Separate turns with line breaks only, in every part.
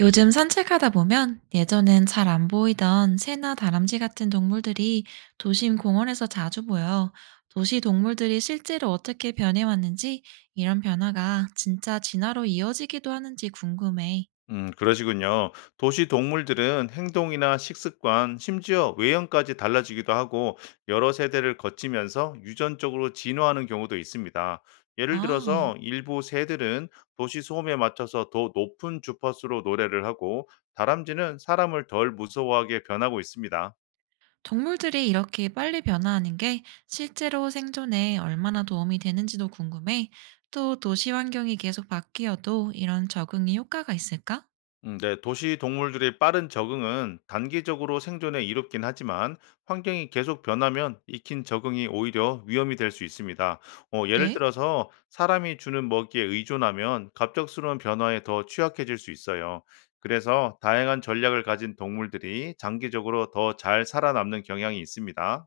요즘 산책하다 보면 예전엔 잘 안 보이던 새나 다람쥐 같은 동물들이 도심 공원에서 자주 보여. 도시 동물들이 실제로 어떻게 변해왔는지 이런 변화가 진짜 진화로 이어지기도 하는지 궁금해.
그러시군요. 도시 동물들은 행동이나 식습관, 심지어 외형까지 달라지기도 하고 여러 세대를 거치면서 유전적으로 진화하는 경우도 있습니다. 예를
아,
들어서 일부 새들은 도시 소음에 맞춰서 더 높은 주파수로 노래를 하고 다람쥐는 사람을 덜 무서워하게 변하고 있습니다.
동물들이 이렇게 빨리 변화하는 게 실제로 생존에 얼마나 도움이 되는지도 궁금해. 또 도시 환경이 계속 바뀌어도 이런 적응이 효과가 있을까?
네, 도시 동물들의 빠른 적응은 단기적으로 생존에 이롭긴 하지만 환경이 계속 변하면 익힌 적응이 오히려 위험이 될 수 있습니다. 예를
그래?
들어서 사람이 주는 먹이에 의존하면 갑작스러운 변화에 더 취약해질 수 있어요. 그래서 다양한 전략을 가진 동물들이 장기적으로 더 잘 살아남는 경향이 있습니다.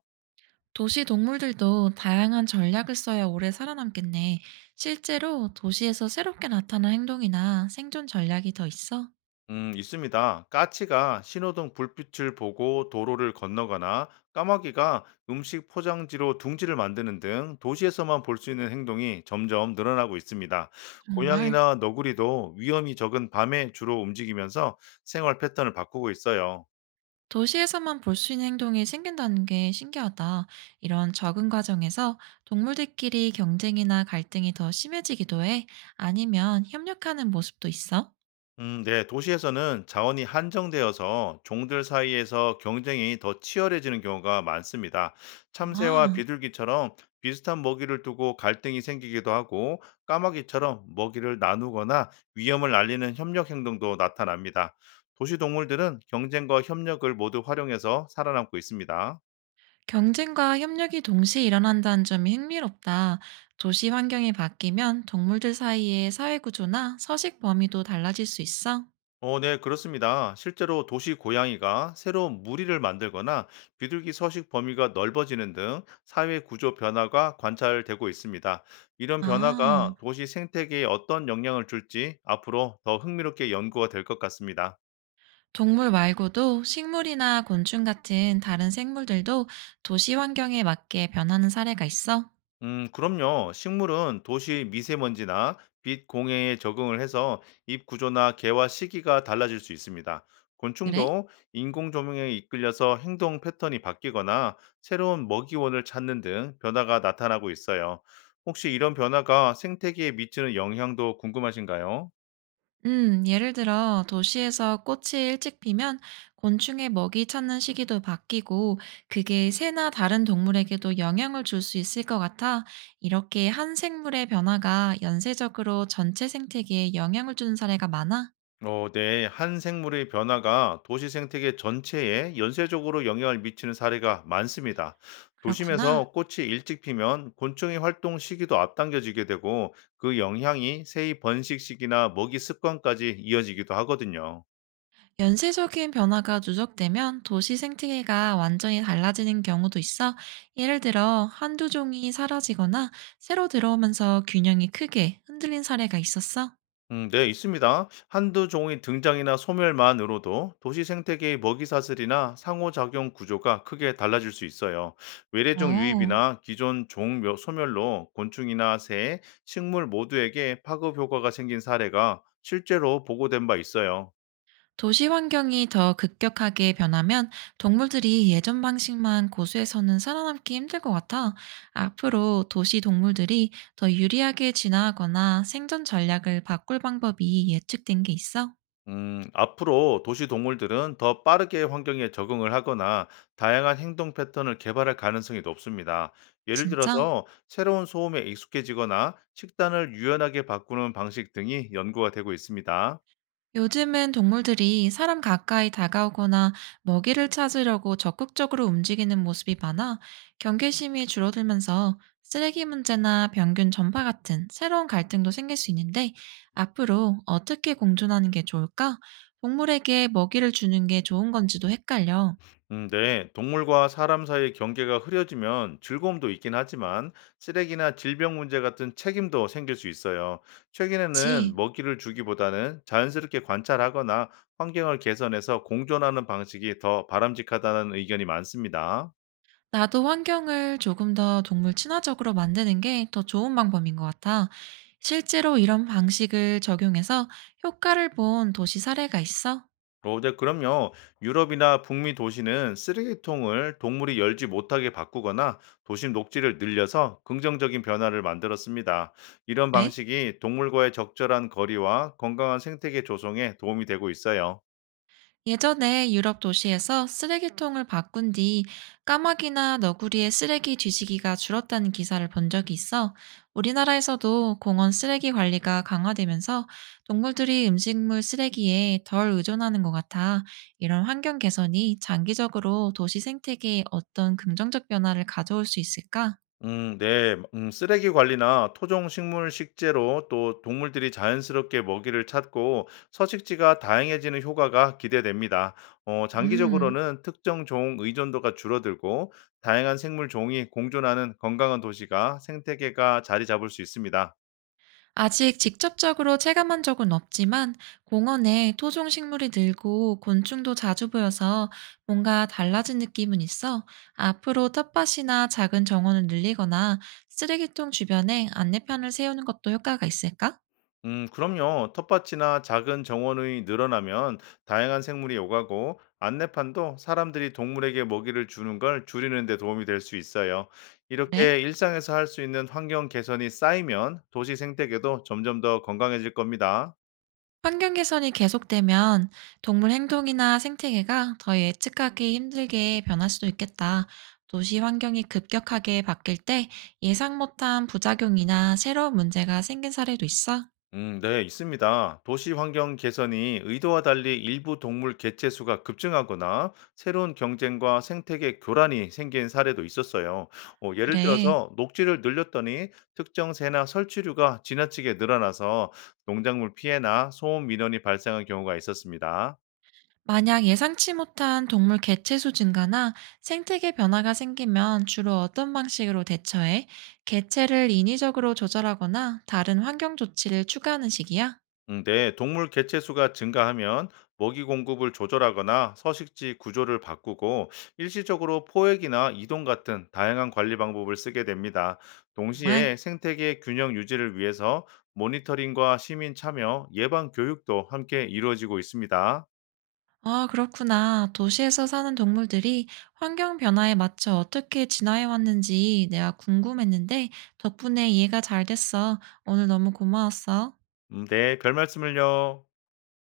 도시 동물들도 다양한 전략을 써야 오래 살아남겠네. 실제로 도시에서 새롭게 나타난 행동이나 생존 전략이 더 있어?
있습니다. 까치가 신호등 불빛을 보고 도로를 건너거나 까마귀가 음식 포장지로 둥지를 만드는 등 도시에서만 볼 수 있는 행동이 점점 늘어나고 있습니다.
정말?
고양이나 너구리도 위험이 적은 밤에 주로 움직이면서 생활 패턴을 바꾸고 있어요.
도시에서만 볼 수 있는 행동이 생긴다는 게 신기하다. 이런 적응 과정에서 동물들끼리 경쟁이나 갈등이 더 심해지기도 해. 아니면 협력하는 모습도 있어?
네. 도시에서는 자원이 한정되어서 종들 사이에서 경쟁이 더 치열해지는 경우가 많습니다. 참새와
아.
비둘기처럼 비슷한 먹이를 두고 갈등이 생기기도 하고 까마귀처럼 먹이를 나누거나 위험을 알리는 협력 행동도 나타납니다. 도시 동물들은 경쟁과 협력을 모두 활용해서 살아남고 있습니다.
경쟁과 협력이 동시에 일어난다는 점이 흥미롭다. 도시 환경이 바뀌면 동물들 사이의 사회 구조나 서식 범위도 달라질 수 있어?
네, 그렇습니다. 실제로 도시 고양이가 새로운 무리를 만들거나 비둘기 서식 범위가 넓어지는 등 사회 구조 변화가 관찰되고 있습니다. 이런
아,
변화가 도시 생태계에 어떤 영향을 줄지 앞으로 더 흥미롭게 연구가 될 것 같습니다.
동물 말고도 식물이나 곤충 같은 다른 생물들도 도시 환경에 맞게 변하는 사례가 있어?
그럼요. 식물은 도시 미세먼지나 빛 공해에 적응을 해서 잎 구조나 개화 시기가 달라질 수 있습니다.
그래?
곤충도 인공 조명에 이끌려서 행동 패턴이 바뀌거나 새로운 먹이원을 찾는 등 변화가 나타나고 있어요. 혹시 이런 변화가 생태계에 미치는 영향도 궁금하신가요?
예를 들어 도시에서 꽃이 일찍 피면 곤충의 먹이 찾는 시기도 바뀌고 그게 새나 다른 동물에게도 영향을 줄 수 있을 것 같아. 이렇게 한 생물의 변화가 연쇄적으로 전체 생태계에 영향을 주는 사례가 많아.
네. 한 생물의 변화가 도시 생태계 전체에 연쇄적으로 영향을 미치는 사례가 많습니다.
그렇구나.
도심에서 꽃이 일찍 피면 곤충의 활동 시기도 앞당겨지게 되고 그 영향이 새의 번식 시기나 먹이 습관까지 이어지기도 하거든요.
연쇄적인 변화가 누적되면 도시 생태계가 완전히 달라지는 경우도 있어. 예를 들어 한두 종이 사라지거나 새로 들어오면서 균형이 크게 흔들린 사례가 있었어.
네, 있습니다. 한두 종의 등장이나 소멸만으로도 도시 생태계의 먹이 사슬이나 상호작용 구조가 크게 달라질 수 있어요. 외래종
어.
유입이나 기존 종 소멸로 곤충이나 새, 식물 모두에게 파급 효과가 생긴 사례가 실제로 보고된 바 있어요.
도시 환경이 더 급격하게 변하면 동물들이 예전 방식만 고수해서는 살아남기 힘들 것 같아. 앞으로 도시 동물들이 더 유리하게 진화하거나 생존 전략을 바꿀 방법이 예측된 게 있어?
앞으로 도시 동물들은 더 빠르게 환경에 적응을 하거나 다양한 행동 패턴을 개발할 가능성이 높습니다. 예를
진짜?
들어서 새로운 소음에 익숙해지거나 식단을 유연하게 바꾸는 방식 등이 연구가 되고 있습니다.
요즘은 동물들이 사람 가까이 다가오거나 먹이를 찾으려고 적극적으로 움직이는 모습이 많아. 경계심이 줄어들면서 쓰레기 문제나 병균 전파 같은 새로운 갈등도 생길 수 있는데 앞으로 어떻게 공존하는 게 좋을까? 동물에게 먹이를 주는 게 좋은 건지도 헷갈려.
네. 동물과 사람 사이의 경계가 흐려지면 즐거움도 있긴 하지만 쓰레기나 질병 문제 같은 책임도 생길 수 있어요. 최근에는
그치?
먹이를 주기보다는 자연스럽게 관찰하거나 환경을 개선해서 공존하는 방식이 더 바람직하다는 의견이 많습니다.
나도 환경을 조금 더 동물 친화적으로 만드는 게 더 좋은 방법인 것 같아. 실제로 이런 방식을 적용해서 효과를 본 도시 사례가 있어?
네, 그럼요. 유럽이나 북미 도시는 쓰레기통을 동물이 열지 못하게 바꾸거나 도심 녹지를 늘려서 긍정적인 변화를 만들었습니다. 이런
그래?
방식이 동물과의 적절한 거리와 건강한 생태계 조성에 도움이 되고 있어요.
예전에 유럽 도시에서 쓰레기통을 바꾼 뒤 까마귀나 너구리의 쓰레기 뒤지기가 줄었다는 기사를 본 적이 있어. 우리나라에서도 공원 쓰레기 관리가 강화되면서 동물들이 음식물 쓰레기에 덜 의존하는 것 같아. 이런 환경 개선이 장기적으로 도시 생태계에 어떤 긍정적 변화를 가져올 수 있을까?
네. 쓰레기 관리나 토종 식물 식재로 또 동물들이 자연스럽게 먹이를 찾고 서식지가 다양해지는 효과가 기대됩니다.
음.
장기적으로는 특정 종 의존도가 줄어들고 다양한 생물 종이 공존하는 건강한 도시가 생태계가 자리 잡을 수 있습니다.
아직 직접적으로 체감한 적은 없지만 공원에 토종 식물이 늘고 곤충도 자주 보여서 뭔가 달라진 느낌은 있어. 앞으로 텃밭이나 작은 정원을 늘리거나 쓰레기통 주변에 안내편을 세우는 것도 효과가 있을까?
그럼요. 텃밭이나 작은 정원이 늘어나면 다양한 생물이 오가고 안내판도 사람들이 동물에게 먹이를 주는 걸 줄이는 데 도움이 될 수 있어요.
그래?
이렇게 일상에서 할 수 있는 환경 개선이 쌓이면 도시 생태계도 점점 더 건강해질 겁니다.
환경 개선이 계속되면 동물 행동이나 생태계가 더 예측하기 힘들게 변할 수도 있겠다. 도시 환경이 급격하게 바뀔 때 예상 못한 부작용이나 새로운 문제가 생긴 사례도 있어.
네, 있습니다. 도시 환경 개선이 의도와 달리 일부 동물 개체 수가 급증하거나 새로운 경쟁과 생태계 교란이 생긴 사례도 있었어요. 예를
그래.
들어서 녹지를 늘렸더니 특정 새나 설치류가 지나치게 늘어나서 농작물 피해나 소음 민원이 발생한 경우가 있었습니다.
만약 예상치 못한 동물 개체수 증가나 생태계 변화가 생기면 주로 어떤 방식으로 대처해? 개체를 인위적으로 조절하거나 다른 환경 조치를 추가하는 식이야?
네, 동물 개체 수가 증가하면 먹이 공급을 조절하거나 서식지 구조를 바꾸고 일시적으로 포획이나 이동 같은 다양한 관리 방법을 쓰게 됩니다. 동시에
정말?
생태계 균형 유지를 위해서 모니터링과 시민 참여, 예방 교육도 함께 이루어지고 있습니다.
아, 그렇구나. 도시에서 사는 동물들이 환경 변화에 맞춰 어떻게 진화해 왔는지 내가 궁금했는데 덕분에 이해가 잘 됐어. 오늘 너무 고마웠어.
네, 별 말씀을요.